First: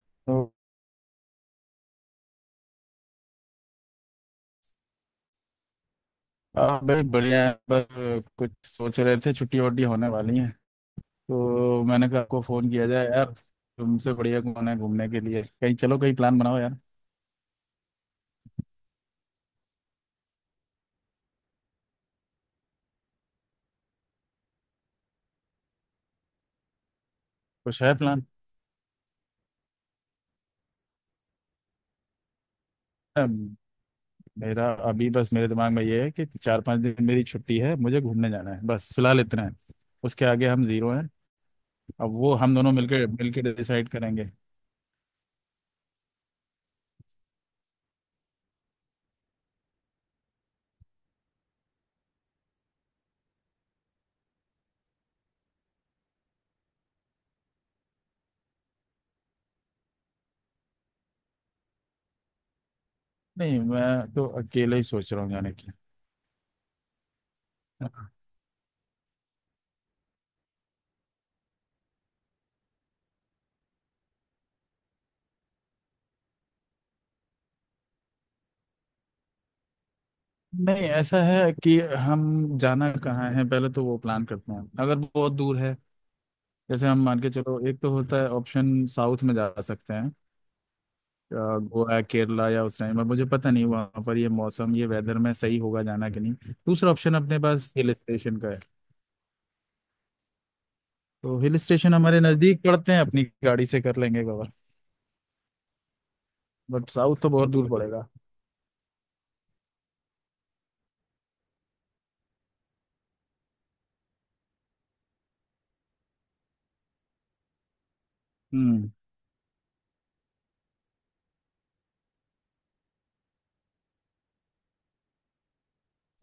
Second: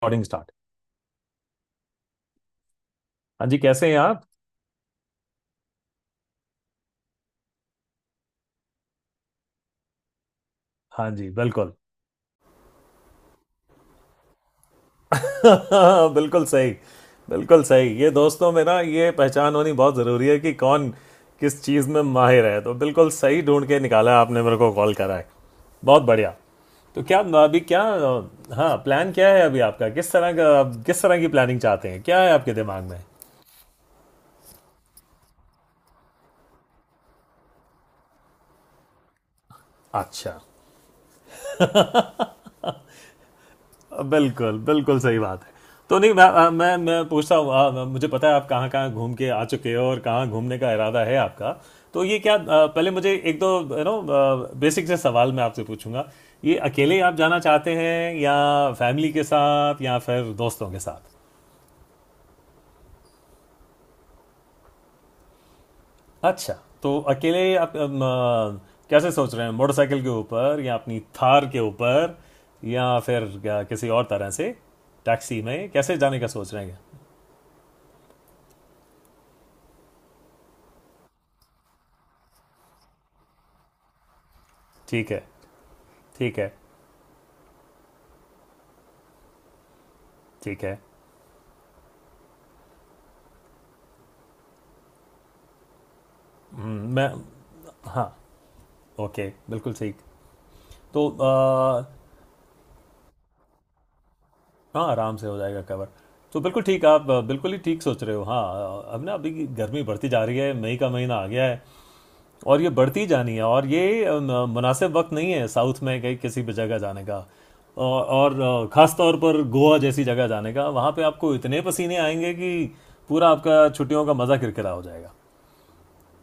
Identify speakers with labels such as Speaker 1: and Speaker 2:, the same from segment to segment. Speaker 1: Recording
Speaker 2: तो
Speaker 1: start. हाँ जी, कैसे हैं आप?
Speaker 2: भाई बढ़िया है। पर कुछ सोच रहे थे छुट्टी वट्टी होने वाली है
Speaker 1: हाँ जी, बिल्कुल।
Speaker 2: तो मैंने कहा आपको फोन किया जाए यार। तुमसे बढ़िया कौन है घूमने के लिए, कहीं चलो कहीं प्लान
Speaker 1: बिल्कुल
Speaker 2: बनाओ
Speaker 1: सही।
Speaker 2: यार।
Speaker 1: बिल्कुल सही, ये दोस्तों मेरा ये पहचान होनी बहुत ज़रूरी है कि कौन किस चीज़ में माहिर है। तो बिल्कुल सही ढूंढ के निकाला आपने, मेरे को कॉल करा है। बहुत बढ़िया। तो क्या, अभी क्या?
Speaker 2: कुछ है प्लान।
Speaker 1: हाँ, प्लान क्या है अभी आपका? किस तरह का, किस तरह की प्लानिंग चाहते हैं, क्या है आपके दिमाग में?
Speaker 2: अम, मेरा अभी बस मेरे दिमाग में ये है कि 4 5 दिन मेरी छुट्टी है, मुझे घूमने जाना है, बस फिलहाल इतना है। उसके
Speaker 1: अच्छा।
Speaker 2: आगे हम जीरो हैं। अब वो हम दोनों मिलकर मिलकर डिसाइड करेंगे।
Speaker 1: बिल्कुल, बिल्कुल सही बात है। तो नहीं, मैं पूछता हूँ, मुझे पता है आप कहाँ कहाँ घूम के आ चुके हो और कहाँ घूमने का इरादा है आपका। तो ये क्या, पहले मुझे एक दो बेसिक से सवाल मैं आपसे पूछूंगा। ये अकेले आप जाना चाहते हैं या फैमिली के साथ या फिर दोस्तों के साथ?
Speaker 2: नहीं, मैं तो अकेले ही सोच रहा हूँ जाने की।
Speaker 1: अच्छा। तो अकेले आप, कैसे सोच रहे हैं, मोटरसाइकिल के ऊपर या अपनी थार के ऊपर, या फिर क्या, किसी और तरह से, टैक्सी में कैसे जाने का सोच रहे हैं?
Speaker 2: नहीं ऐसा है कि हम जाना कहाँ है पहले तो वो प्लान करते हैं अगर
Speaker 1: ठीक है।
Speaker 2: बहुत दूर है।
Speaker 1: ठीक है।
Speaker 2: जैसे हम मान के चलो, एक तो होता है ऑप्शन साउथ में जा सकते हैं।
Speaker 1: ठीक है।
Speaker 2: गोवा केरला, या उस टाइम पर मुझे पता नहीं वहाँ पर ये मौसम ये वेदर में सही होगा जाना कि नहीं। दूसरा
Speaker 1: मैं,
Speaker 2: ऑप्शन अपने पास हिल
Speaker 1: हाँ,
Speaker 2: स्टेशन का है।
Speaker 1: ओके, बिल्कुल ठीक। तो
Speaker 2: तो हिल स्टेशन हमारे नज़दीक पड़ते हैं, अपनी गाड़ी से कर लेंगे कवर।
Speaker 1: हाँ, आराम से हो जाएगा कवर। तो बिल्कुल ठीक,
Speaker 2: बट
Speaker 1: आप
Speaker 2: साउथ तो बहुत
Speaker 1: बिल्कुल ही
Speaker 2: दूर
Speaker 1: ठीक सोच
Speaker 2: पड़ेगा।
Speaker 1: रहे हो, हाँ। अब ना, अभी गर्मी बढ़ती जा रही है, मई का महीना आ गया है और ये बढ़ती जानी है, और ये मुनासिब वक्त नहीं है साउथ में कहीं किसी भी जगह जाने का। और
Speaker 2: हम्म
Speaker 1: खास तौर पर गोवा जैसी जगह जाने का, वहाँ पे आपको इतने पसीने आएंगे कि पूरा आपका छुट्टियों का मज़ा किरकिरा हो जाएगा।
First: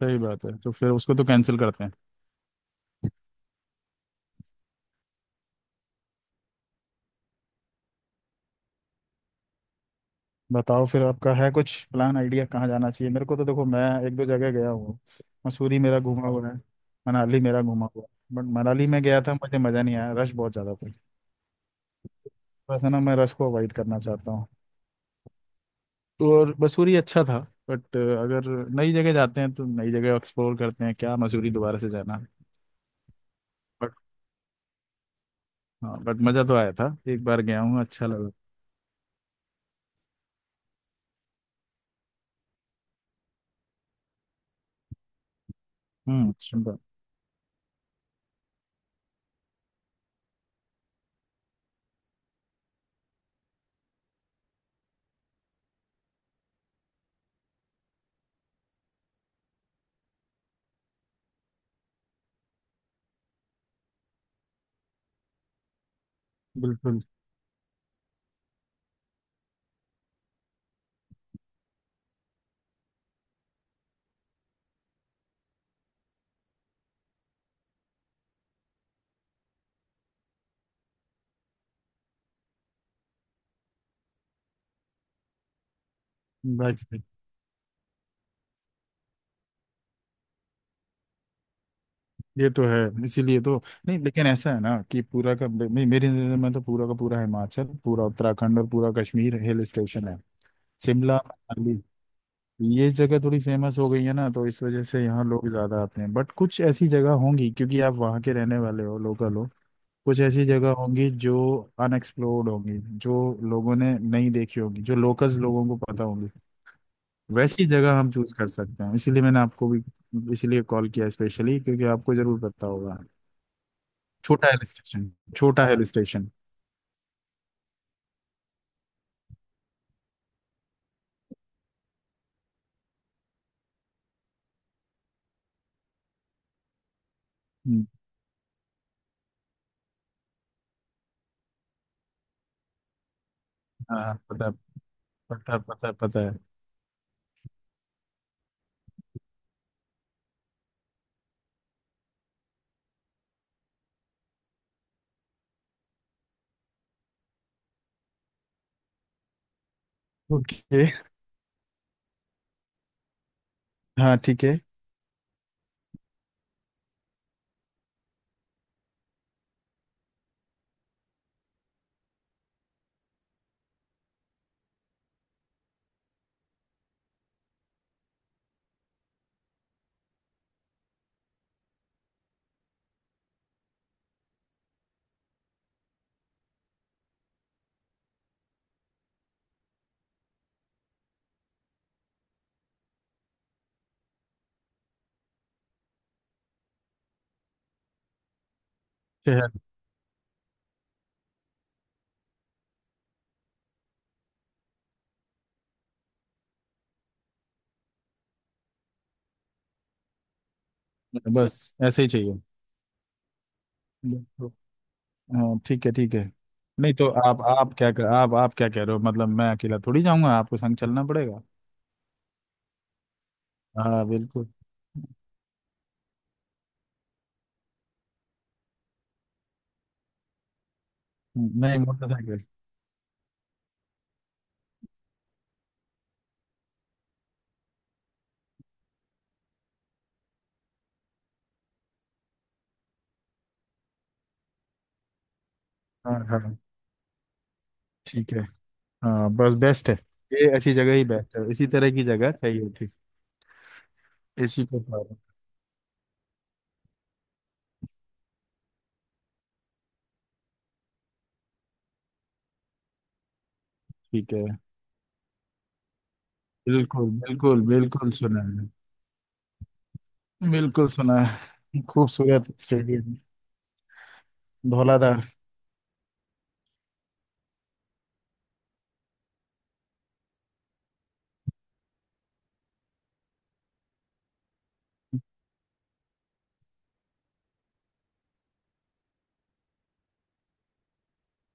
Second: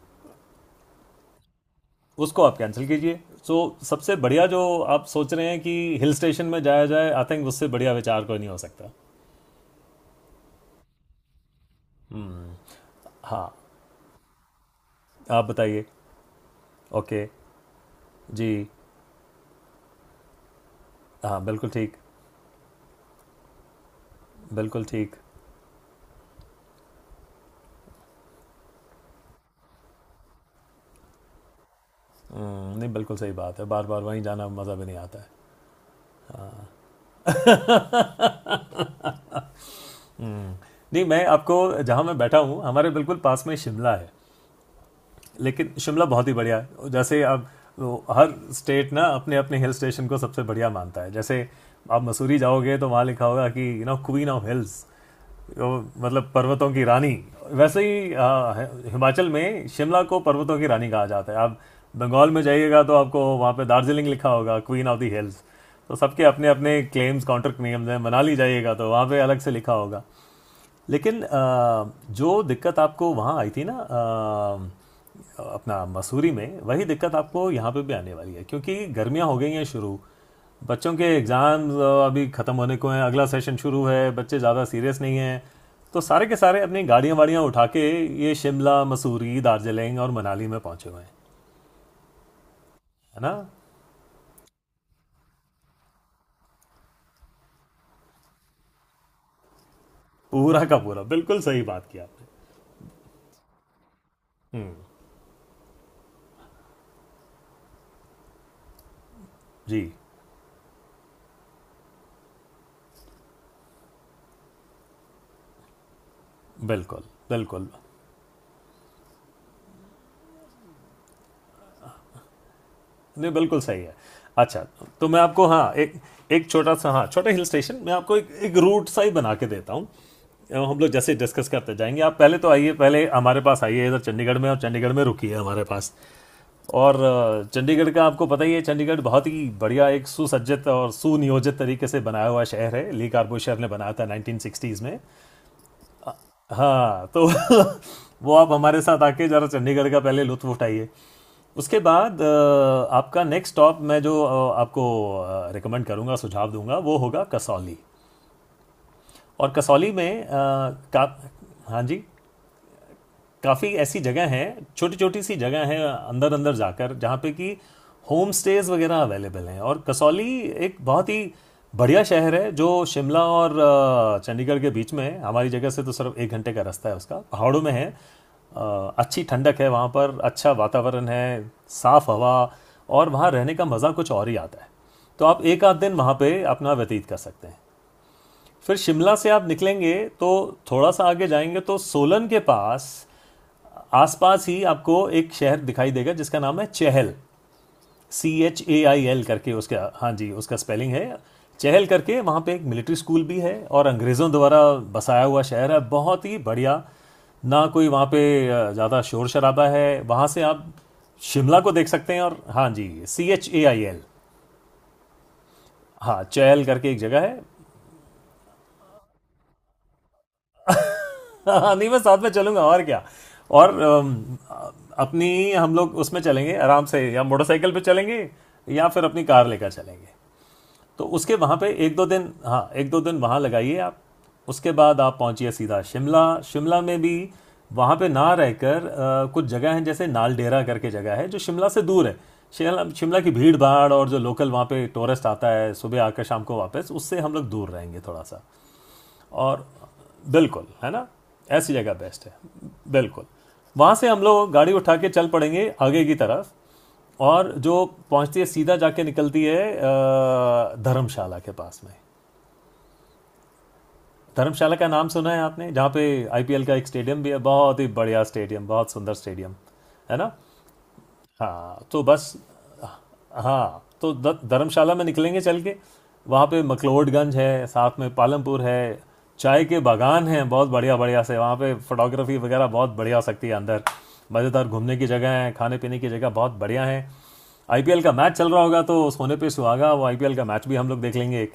Speaker 2: सही बात है, तो फिर उसको तो कैंसिल करते हैं।
Speaker 1: उसको आप कैंसिल कीजिए। सो so, सबसे बढ़िया जो आप सोच रहे हैं कि हिल स्टेशन में जाया जाए, आई थिंक उससे बढ़िया विचार कोई नहीं हो सकता।
Speaker 2: बताओ फिर आपका है कुछ प्लान आइडिया कहाँ जाना चाहिए। मेरे को तो
Speaker 1: हाँ,
Speaker 2: देखो, मैं एक दो जगह गया हूँ।
Speaker 1: आप
Speaker 2: मसूरी
Speaker 1: बताइए।
Speaker 2: मेरा घूमा हुआ है।
Speaker 1: ओके।
Speaker 2: मनाली मेरा घूमा हुआ है, बट
Speaker 1: जी।
Speaker 2: मनाली में गया था मुझे मज़ा नहीं आया, रश बहुत ज़्यादा था।
Speaker 1: हाँ, बिल्कुल ठीक।
Speaker 2: बस है ना, मैं रश को अवॉइड करना चाहता हूँ।
Speaker 1: बिल्कुल ठीक।
Speaker 2: तो और मसूरी अच्छा था। बट अगर नई जगह जाते हैं तो नई जगह एक्सप्लोर करते हैं, क्या मसूरी दोबारा से जाना।
Speaker 1: नहीं, बिल्कुल सही बात है, बार
Speaker 2: बट
Speaker 1: बार वहीं जाना मज़ा भी नहीं आता है।
Speaker 2: हाँ, बट मज़ा तो आया था, एक बार गया हूँ, अच्छा लगा।
Speaker 1: हम्म, नहीं, मैं आपको, जहाँ मैं बैठा हूँ हमारे बिल्कुल पास में शिमला है, लेकिन शिमला बहुत ही बढ़िया
Speaker 2: सुंदर।
Speaker 1: है। जैसे अब वो हर स्टेट ना अपने अपने हिल स्टेशन को सबसे बढ़िया मानता है। जैसे आप मसूरी जाओगे तो वहाँ लिखा होगा कि क्वीन ऑफ हिल्स, मतलब पर्वतों की रानी। वैसे ही हिमाचल में शिमला को पर्वतों की रानी कहा जाता है। आप बंगाल में जाइएगा तो आपको वहाँ पे दार्जिलिंग लिखा होगा क्वीन ऑफ द हिल्स। तो सबके अपने अपने
Speaker 2: बिल्कुल।
Speaker 1: क्लेम्स कॉन्ट्रैक्ट नियम हैं, मनाली जाइएगा तो वहाँ पे अलग से लिखा होगा। लेकिन जो दिक्कत आपको वहाँ आई थी ना, अपना मसूरी में, वही दिक्कत आपको यहाँ पे भी आने वाली है क्योंकि गर्मियाँ हो गई हैं शुरू, बच्चों के एग्ज़ाम अभी ख़त्म होने को हैं, अगला सेशन शुरू है, बच्चे ज़्यादा सीरियस नहीं हैं, तो सारे के सारे
Speaker 2: बाइक
Speaker 1: अपनी
Speaker 2: से।
Speaker 1: गाड़ियाँ वाड़ियाँ उठा के ये शिमला मसूरी दार्जिलिंग और मनाली में पहुँचे हुए हैं,
Speaker 2: ये तो है
Speaker 1: है ना?
Speaker 2: इसीलिए तो। नहीं लेकिन ऐसा है ना कि पूरा का नहीं, मेरी नज़र में तो पूरा का पूरा हिमाचल, पूरा उत्तराखंड और पूरा कश्मीर हिल स्टेशन है।
Speaker 1: पूरा का पूरा,
Speaker 2: शिमला
Speaker 1: बिल्कुल सही
Speaker 2: मनाली
Speaker 1: बात की आपने।
Speaker 2: ये जगह थोड़ी फेमस हो गई है ना, तो इस वजह
Speaker 1: हम्म,
Speaker 2: से यहाँ लोग ज्यादा आते हैं। बट कुछ ऐसी जगह होंगी, क्योंकि आप वहाँ के रहने वाले हो, लोकल हो,
Speaker 1: जी।
Speaker 2: कुछ ऐसी जगह होंगी जो अनएक्सप्लोर्ड होंगी, जो लोगों ने नहीं देखी होगी, जो लोकल्स लोगों को पता होंगी।
Speaker 1: बिल्कुल,
Speaker 2: वैसी
Speaker 1: बिल्कुल।
Speaker 2: जगह हम चूज कर सकते हैं, इसीलिए मैंने आपको भी इसीलिए कॉल किया, स्पेशली क्योंकि आपको जरूर पता होगा।
Speaker 1: नहीं बिल्कुल सही है।
Speaker 2: छोटा हिल
Speaker 1: अच्छा, तो
Speaker 2: स्टेशन।
Speaker 1: मैं आपको,
Speaker 2: छोटा
Speaker 1: हाँ,
Speaker 2: हिल
Speaker 1: एक,
Speaker 2: स्टेशन।
Speaker 1: एक छोटा सा, हाँ, छोटा हिल स्टेशन मैं आपको एक एक रूट सा ही बना के देता हूँ। हम लोग जैसे डिस्कस करते जाएंगे, आप पहले तो आइए, पहले हमारे पास आइए इधर चंडीगढ़ में, और चंडीगढ़ में रुकिए हमारे पास। और
Speaker 2: हम्म,
Speaker 1: चंडीगढ़ का आपको पता ही है, चंडीगढ़ बहुत ही बढ़िया एक सुसज्जित और सुनियोजित तरीके से बनाया हुआ शहर है। ली कार्बो शहर ने बनाया था
Speaker 2: हाँ
Speaker 1: नाइनटीन
Speaker 2: पता
Speaker 1: सिक्सटीज़ में।
Speaker 2: पता पता पता है।
Speaker 1: हाँ, तो वो आप हमारे साथ आके ज़रा चंडीगढ़ का पहले लुत्फ़ उठाइए। उसके बाद आपका नेक्स्ट स्टॉप मैं जो आपको रिकमेंड करूँगा, सुझाव दूंगा, वो होगा कसौली। और कसौली में
Speaker 2: ओके।
Speaker 1: का। हाँ जी। काफ़ी ऐसी
Speaker 2: हाँ
Speaker 1: जगह
Speaker 2: ठीक है।
Speaker 1: हैं, छोटी छोटी सी जगह हैं, अंदर अंदर जाकर जहाँ पे कि होम स्टेज वगैरह अवेलेबल हैं, और कसौली एक बहुत ही बढ़िया शहर है जो शिमला और चंडीगढ़ के बीच में है, हमारी जगह से तो सिर्फ एक घंटे का रास्ता है उसका, पहाड़ों में है, अच्छी ठंडक है वहाँ पर, अच्छा वातावरण है, साफ़ हवा, और वहाँ रहने का मज़ा कुछ और ही आता है। तो आप एक आध दिन वहाँ पे अपना व्यतीत कर सकते हैं। फिर शिमला से आप निकलेंगे तो थोड़ा सा आगे जाएंगे तो सोलन के पास आसपास ही आपको एक शहर दिखाई देगा जिसका नाम है चहल। CHAIL
Speaker 2: शहर।
Speaker 1: करके उसका, हाँ जी, उसका स्पेलिंग है, चहल करके। वहाँ पे एक मिलिट्री स्कूल भी है और अंग्रेज़ों द्वारा बसाया हुआ शहर है, बहुत ही बढ़िया। ना कोई वहाँ पे ज़्यादा शोर शराबा है। वहाँ से आप शिमला को
Speaker 2: बस
Speaker 1: देख
Speaker 2: ऐसे
Speaker 1: सकते हैं।
Speaker 2: ही
Speaker 1: और हाँ जी, CHAIL,
Speaker 2: चाहिए। हाँ ठीक है ठीक
Speaker 1: हाँ,
Speaker 2: है।
Speaker 1: चहल करके
Speaker 2: नहीं
Speaker 1: एक
Speaker 2: तो
Speaker 1: जगह है।
Speaker 2: आप क्या कह रहे हो। मतलब मैं अकेला थोड़ी जाऊंगा, आपको संग चलना पड़ेगा।
Speaker 1: हाँ, नहीं मैं साथ में चलूंगा और क्या। और
Speaker 2: हाँ बिल्कुल।
Speaker 1: अपनी हम लोग उसमें चलेंगे आराम से, या मोटरसाइकिल पे चलेंगे, या फिर अपनी कार लेकर चलेंगे। तो उसके, वहाँ पे
Speaker 2: नहीं
Speaker 1: एक दो दिन,
Speaker 2: मोटरसाइकिल।
Speaker 1: हाँ एक दो दिन वहाँ लगाइए आप। उसके बाद आप पहुँचिए सीधा शिमला। शिमला में भी वहाँ पे ना रहकर कुछ जगह हैं जैसे नालडेरा करके जगह है जो शिमला से दूर है। शिमला शिमला की भीड़ भाड़ और जो लोकल वहाँ पे टूरिस्ट आता है सुबह
Speaker 2: हाँ
Speaker 1: आकर शाम को
Speaker 2: हाँ
Speaker 1: वापस, उससे हम लोग दूर रहेंगे थोड़ा
Speaker 2: ठीक है।
Speaker 1: सा।
Speaker 2: हाँ बस
Speaker 1: और
Speaker 2: बेस्ट है, ये
Speaker 1: बिल्कुल,
Speaker 2: ऐसी
Speaker 1: है
Speaker 2: जगह ही
Speaker 1: ना?
Speaker 2: बेस्ट है, इसी
Speaker 1: ऐसी
Speaker 2: तरह
Speaker 1: जगह
Speaker 2: की
Speaker 1: बेस्ट
Speaker 2: जगह
Speaker 1: है,
Speaker 2: चाहिए थी।
Speaker 1: बिल्कुल। वहाँ से हम लोग
Speaker 2: इसी
Speaker 1: गाड़ी
Speaker 2: को
Speaker 1: उठा
Speaker 2: पा
Speaker 1: के
Speaker 2: रहे।
Speaker 1: चल पड़ेंगे आगे की तरफ और जो पहुँचती है सीधा जाके, निकलती है धर्मशाला के पास में।
Speaker 2: ठीक है।
Speaker 1: धर्मशाला का नाम सुना है आपने, जहाँ पे आईपीएल का एक
Speaker 2: बिल्कुल
Speaker 1: स्टेडियम भी है,
Speaker 2: बिल्कुल
Speaker 1: बहुत ही
Speaker 2: बिल्कुल
Speaker 1: बढ़िया
Speaker 2: सुना
Speaker 1: स्टेडियम,
Speaker 2: है।
Speaker 1: बहुत सुंदर स्टेडियम। है ना?
Speaker 2: बिल्कुल सुना है,
Speaker 1: हाँ, तो बस,
Speaker 2: खूबसूरत स्टेडियम।
Speaker 1: हाँ तो धर्मशाला में
Speaker 2: धौलाधार।
Speaker 1: निकलेंगे चल के। वहाँ पे मकलोडगंज है, साथ में पालमपुर है, चाय के बागान हैं बहुत बढ़िया, बढ़िया से वहाँ पे फोटोग्राफी वगैरह बहुत बढ़िया हो सकती है, अंदर मज़ेदार घूमने की जगह हैं, खाने पीने की जगह बहुत बढ़िया हैं। आईपीएल का मैच चल रहा होगा तो सोने पे सुहागा, वो आईपीएल का मैच भी हम लोग देख लेंगे एक।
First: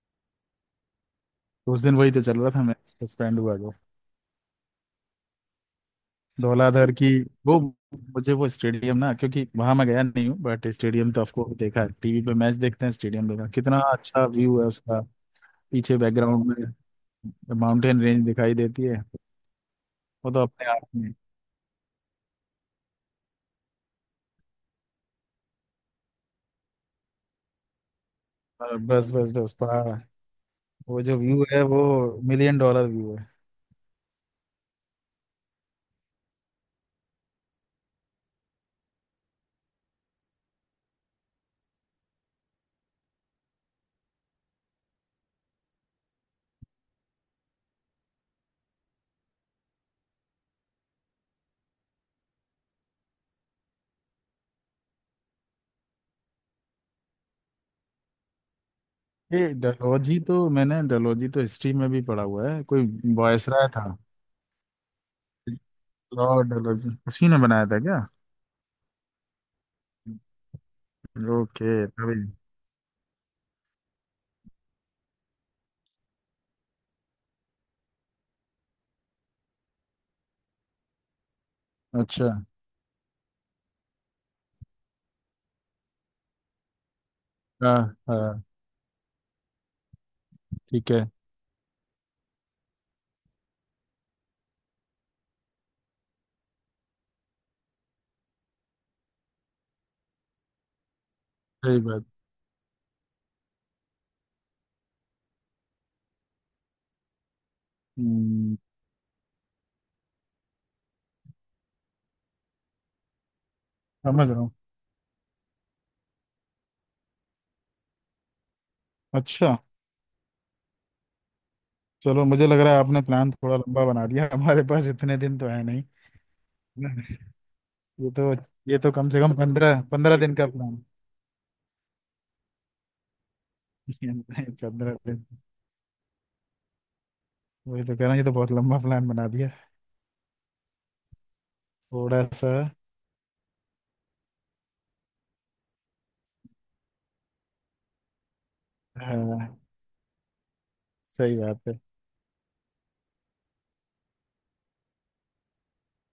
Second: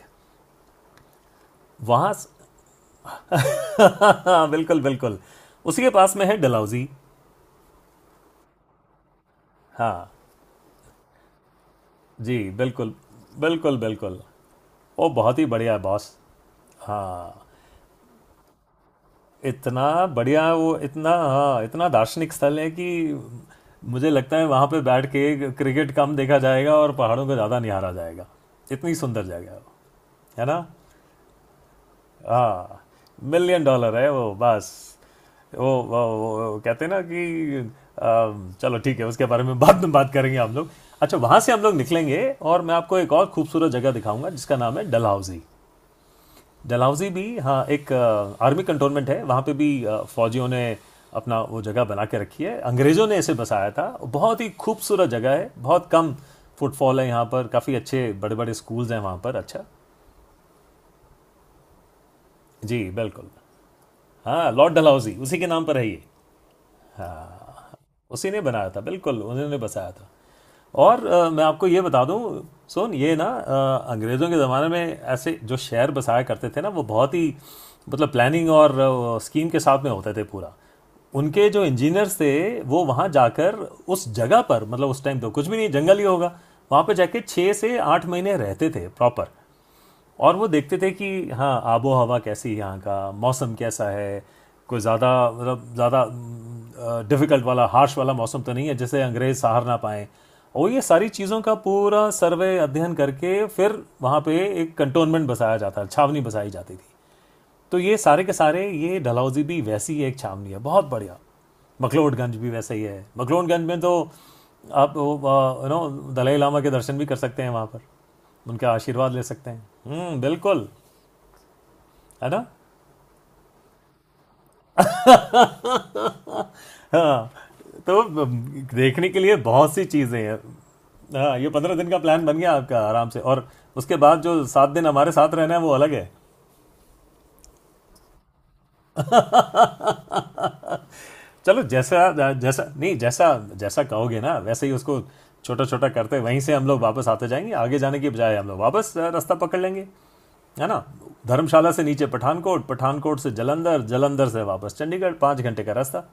Speaker 2: उस दिन वही
Speaker 1: वहाँ
Speaker 2: तो चल रहा था, मैच सस्पेंड हुआ।
Speaker 1: बिल्कुल, बिल्कुल। उसी के पास में है डलहौजी।
Speaker 2: धौलाधर की वो, मुझे वो स्टेडियम ना, क्योंकि वहां मैं गया
Speaker 1: हाँ
Speaker 2: नहीं हूँ, बट स्टेडियम तो आपको देखा है, टीवी पे
Speaker 1: जी,
Speaker 2: मैच देखते हैं,
Speaker 1: बिल्कुल,
Speaker 2: स्टेडियम देखा
Speaker 1: बिल्कुल,
Speaker 2: कितना
Speaker 1: बिल्कुल।
Speaker 2: अच्छा व्यू है उसका।
Speaker 1: ओ बहुत ही बढ़िया है
Speaker 2: पीछे
Speaker 1: बॉस।
Speaker 2: बैकग्राउंड
Speaker 1: हाँ,
Speaker 2: में माउंटेन रेंज दिखाई देती है।
Speaker 1: इतना
Speaker 2: वो तो
Speaker 1: बढ़िया
Speaker 2: अपने
Speaker 1: वो,
Speaker 2: आप
Speaker 1: इतना,
Speaker 2: में।
Speaker 1: हाँ इतना दार्शनिक स्थल है कि मुझे लगता है वहाँ पे बैठ के क्रिकेट कम देखा जाएगा और पहाड़ों को ज़्यादा निहारा जाएगा।
Speaker 2: और
Speaker 1: इतनी
Speaker 2: बस
Speaker 1: सुंदर
Speaker 2: बस
Speaker 1: जगह
Speaker 2: बस
Speaker 1: है वो,
Speaker 2: पहाड़।
Speaker 1: है ना?
Speaker 2: वो जो व्यू है वो मिलियन
Speaker 1: हाँ,
Speaker 2: डॉलर व्यू है।
Speaker 1: मिलियन डॉलर है वो बस। वो कहते हैं ना कि, चलो ठीक है, उसके बारे में बाद में बात करेंगे हम लोग। अच्छा, वहाँ से हम लोग निकलेंगे और मैं आपको एक और खूबसूरत जगह दिखाऊंगा जिसका नाम है डलहौजी। डलहौजी भी, हाँ, एक आर्मी कंटोनमेंट है, वहाँ पे भी फौजियों ने अपना वो जगह बना के रखी है, अंग्रेज़ों ने इसे बसाया था। बहुत ही खूबसूरत जगह है, बहुत कम फुटफॉल है यहाँ पर, काफ़ी अच्छे बड़े बड़े स्कूल्स हैं वहाँ पर,
Speaker 2: ये
Speaker 1: अच्छा।
Speaker 2: डलहौजी, तो मैंने डलहौजी तो हिस्ट्री में भी पढ़ा हुआ है,
Speaker 1: जी
Speaker 2: कोई
Speaker 1: बिल्कुल।
Speaker 2: वायसराय था।
Speaker 1: हाँ, लॉर्ड डलहौजी उसी के नाम पर है ये।
Speaker 2: लॉर्ड डलहौजी उसी ने बनाया था क्या।
Speaker 1: उसी ने बनाया था, बिल्कुल, उन्होंने बसाया था। और मैं आपको ये
Speaker 2: ओके
Speaker 1: बता
Speaker 2: तभी।
Speaker 1: दूं, सोन ये ना अंग्रेज़ों के ज़माने में ऐसे जो शहर बसाया करते थे ना, वो बहुत ही, मतलब, प्लानिंग और स्कीम के साथ में होते थे पूरा। उनके जो इंजीनियर्स
Speaker 2: अच्छा।
Speaker 1: थे वो वहाँ जाकर उस जगह पर, मतलब उस टाइम तो कुछ भी नहीं, जंगल ही होगा वहाँ पर, जाके छः से
Speaker 2: हाँ
Speaker 1: आठ महीने
Speaker 2: हाँ
Speaker 1: रहते थे प्रॉपर। और वो देखते थे
Speaker 2: ठीक
Speaker 1: कि,
Speaker 2: है।
Speaker 1: हाँ आबो हवा कैसी है, यहाँ का मौसम कैसा है, कोई ज़्यादा, मतलब ज़्यादा डिफ़िकल्ट वाला, हार्श वाला मौसम तो नहीं है जिसे अंग्रेज़ सहार ना पाएँ। और ये सारी चीज़ों का
Speaker 2: सही बात।
Speaker 1: पूरा सर्वे, अध्ययन करके फिर वहाँ पे एक कंटोनमेंट बसाया जाता, छावनी बसाई जाती थी। तो ये सारे के
Speaker 2: हम्म,
Speaker 1: सारे, ये डलहौजी भी वैसी ही एक छावनी है, बहुत बढ़िया। मखलोडगंज भी वैसा ही है। मखलोडगंज में तो
Speaker 2: समझ रहा हूँ।
Speaker 1: आप दलाई लामा के दर्शन भी कर सकते हैं वहाँ पर, उनका आशीर्वाद ले सकते
Speaker 2: अच्छा
Speaker 1: हैं। हम्म, बिल्कुल,
Speaker 2: चलो,
Speaker 1: है ना?
Speaker 2: मुझे लग रहा है आपने प्लान थोड़ा लंबा बना दिया। हमारे पास इतने दिन तो है नहीं।
Speaker 1: हाँ, तो
Speaker 2: ये तो कम
Speaker 1: देखने के
Speaker 2: से कम
Speaker 1: लिए बहुत
Speaker 2: पंद्रह
Speaker 1: सी
Speaker 2: पंद्रह
Speaker 1: चीज़ें
Speaker 2: दिन
Speaker 1: हैं।
Speaker 2: का प्लान।
Speaker 1: हाँ, ये 15 दिन का प्लान बन गया आपका आराम से, और उसके बाद जो 7 दिन
Speaker 2: पंद्रह
Speaker 1: हमारे
Speaker 2: दिन
Speaker 1: साथ रहना है वो अलग है।
Speaker 2: वही तो कह रहा हूँ, ये तो बहुत लंबा प्लान बना दिया।
Speaker 1: चलो,
Speaker 2: थोड़ा
Speaker 1: जैसा
Speaker 2: सा।
Speaker 1: जैसा नहीं, जैसा जैसा कहोगे ना वैसे ही उसको, छोटा छोटा करते वहीं से हम लोग वापस आते जाएंगे, आगे जाने के बजाय हम लोग वापस रास्ता
Speaker 2: हाँ
Speaker 1: पकड़ लेंगे, है ना?
Speaker 2: सही बात
Speaker 1: धर्मशाला
Speaker 2: है।
Speaker 1: से नीचे पठानकोट, पठानकोट से जलंधर, जलंधर से वापस चंडीगढ़, 5 घंटे का रास्ता।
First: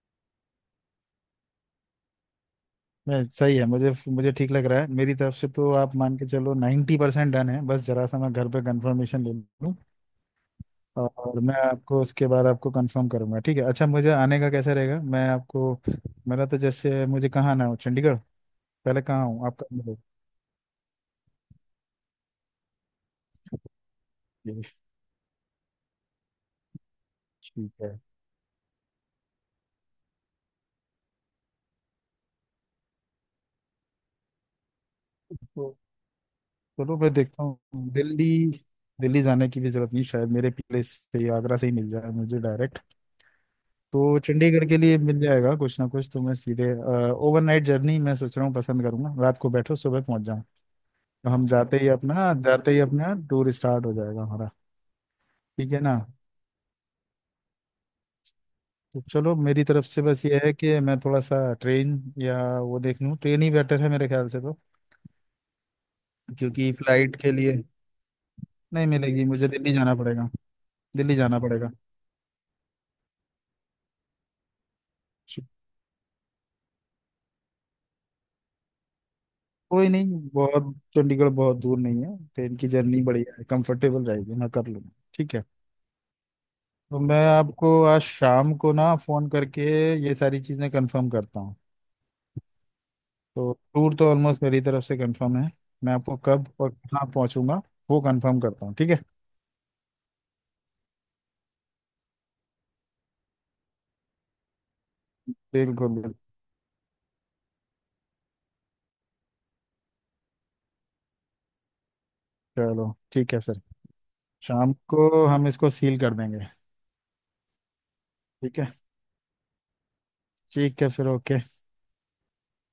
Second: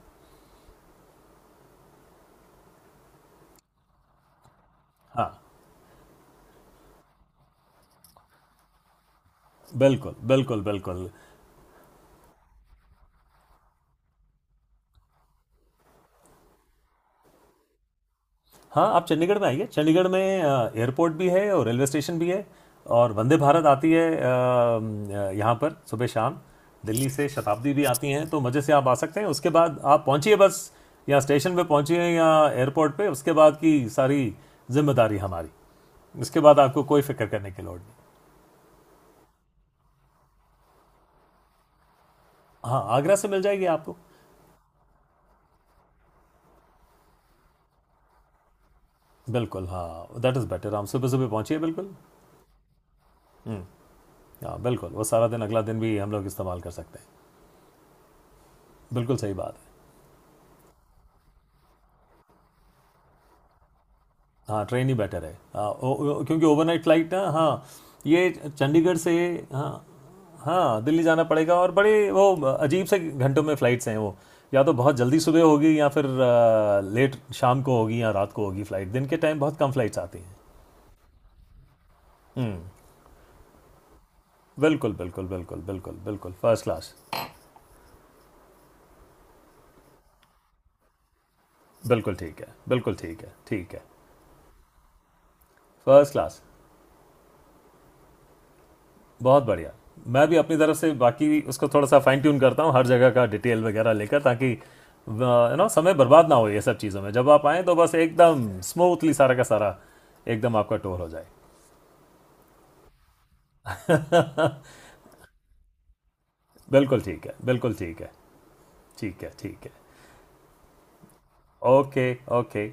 Speaker 2: मैं सही है, मुझे मुझे ठीक लग रहा है, मेरी तरफ
Speaker 1: हाँ
Speaker 2: से तो आप मान के चलो 90% डन है, बस जरा सा मैं घर पे कंफर्मेशन ले लूँ।
Speaker 1: बिल्कुल, बिल्कुल, बिल्कुल।
Speaker 2: और मैं आपको उसके बाद आपको कंफर्म करूंगा, ठीक है। अच्छा मुझे आने का कैसा रहेगा, मैं आपको, मेरा तो जैसे मुझे कहाँ आना हो, चंडीगढ़।
Speaker 1: हाँ,
Speaker 2: पहले
Speaker 1: आप
Speaker 2: कहाँ
Speaker 1: चंडीगढ़ में
Speaker 2: हूँ
Speaker 1: आइए,
Speaker 2: आपका नंबर।
Speaker 1: चंडीगढ़ में एयरपोर्ट भी है और रेलवे स्टेशन भी है, और वंदे भारत आती है
Speaker 2: ये,
Speaker 1: यहाँ पर सुबह शाम, दिल्ली से
Speaker 2: ठीक
Speaker 1: शताब्दी भी
Speaker 2: है।
Speaker 1: आती हैं। तो मज़े से आप आ सकते हैं, उसके बाद आप पहुँचिए बस, या स्टेशन पे पहुँचिए या एयरपोर्ट पे, उसके बाद की सारी जिम्मेदारी हमारी।
Speaker 2: तो
Speaker 1: उसके बाद आपको
Speaker 2: चलो
Speaker 1: कोई
Speaker 2: मैं
Speaker 1: फिक्र
Speaker 2: देखता
Speaker 1: करने की लोड़
Speaker 2: हूँ
Speaker 1: नहीं।
Speaker 2: दिल्ली। दिल्ली जाने की भी जरूरत नहीं शायद, मेरे प्लेस से ही, आगरा से ही मिल जाए मुझे डायरेक्ट।
Speaker 1: हाँ, आगरा से मिल जाएगी आपको,
Speaker 2: तो चंडीगढ़ के लिए मिल जाएगा कुछ ना कुछ, तो मैं सीधे ओवरनाइट जर्नी मैं सोच रहा हूँ पसंद करूंगा, रात को
Speaker 1: बिल्कुल।
Speaker 2: बैठो सुबह
Speaker 1: हाँ
Speaker 2: पहुंच
Speaker 1: दैट
Speaker 2: जाऊँ।
Speaker 1: इज़ बेटर, हम सुबह सुबह
Speaker 2: तो हम
Speaker 1: पहुँचिए,
Speaker 2: जाते ही
Speaker 1: बिल्कुल।
Speaker 2: अपना जाते ही अपना टूर स्टार्ट हो जाएगा हमारा।
Speaker 1: हाँ बिल्कुल, वो सारा दिन, अगला
Speaker 2: ठीक
Speaker 1: दिन
Speaker 2: है ना।
Speaker 1: भी हम लोग इस्तेमाल कर सकते हैं।
Speaker 2: तो
Speaker 1: बिल्कुल सही
Speaker 2: चलो
Speaker 1: बात
Speaker 2: मेरी
Speaker 1: है।
Speaker 2: तरफ से बस ये है कि मैं थोड़ा सा ट्रेन या वो देख लूँ, ट्रेन ही बेटर है मेरे ख्याल से। तो
Speaker 1: हाँ ट्रेन ही बेटर है, हाँ, ओ, ओ, क्योंकि
Speaker 2: क्योंकि
Speaker 1: ओवरनाइट फ्लाइट
Speaker 2: फ्लाइट
Speaker 1: ना,
Speaker 2: के
Speaker 1: हाँ
Speaker 2: लिए
Speaker 1: ये
Speaker 2: नहीं
Speaker 1: चंडीगढ़ से,
Speaker 2: मिलेगी, मुझे
Speaker 1: हाँ,
Speaker 2: दिल्ली जाना पड़ेगा।
Speaker 1: हाँ दिल्ली
Speaker 2: दिल्ली
Speaker 1: जाना
Speaker 2: जाना
Speaker 1: पड़ेगा
Speaker 2: पड़ेगा।
Speaker 1: और बड़े वो अजीब से घंटों में फ़्लाइट्स हैं वो, या तो बहुत जल्दी
Speaker 2: च-
Speaker 1: सुबह होगी या फिर लेट शाम को होगी या रात को होगी, फ़्लाइट दिन के टाइम बहुत कम
Speaker 2: कोई
Speaker 1: फ़्लाइट्स आती
Speaker 2: नहीं,
Speaker 1: हैं।
Speaker 2: बहुत चंडीगढ़ बहुत दूर नहीं है, ट्रेन
Speaker 1: हम्म,
Speaker 2: की जर्नी बढ़िया है, कंफर्टेबल रहेगी, मैं कर लूँगा,
Speaker 1: बिल्कुल, बिल्कुल,
Speaker 2: ठीक है।
Speaker 1: बिल्कुल, बिल्कुल, बिल्कुल, फर्स्ट क्लास।
Speaker 2: तो मैं आपको आज शाम को ना फ़ोन करके ये सारी चीज़ें कंफर्म करता हूँ।
Speaker 1: बिल्कुल ठीक है, बिल्कुल ठीक है,
Speaker 2: तो
Speaker 1: ठीक है।
Speaker 2: टूर तो ऑलमोस्ट मेरी तरफ से कंफर्म है, मैं
Speaker 1: फर्स्ट
Speaker 2: आपको
Speaker 1: क्लास,
Speaker 2: कब और कहाँ पहुँचूंगा वो कंफर्म करता हूँ, ठीक है।
Speaker 1: बहुत बढ़िया। मैं भी अपनी तरफ से बाकी उसको थोड़ा सा फाइन ट्यून करता हूँ, हर जगह का डिटेल वगैरह लेकर, ताकि
Speaker 2: बिल्कुल
Speaker 1: समय
Speaker 2: बिल्कुल।
Speaker 1: बर्बाद ना हो ये सब चीज़ों में, जब आप आएँ तो बस एकदम स्मूथली सारा का सारा, एकदम आपका टूर हो जाए।
Speaker 2: चलो ठीक है सर। शाम को हम इसको सील कर देंगे।
Speaker 1: बिल्कुल ठीक है, बिल्कुल ठीक है,
Speaker 2: ठीक है।
Speaker 1: ठीक है, ठीक है।
Speaker 2: ठीक है फिर ओके।
Speaker 1: ओके। ओके।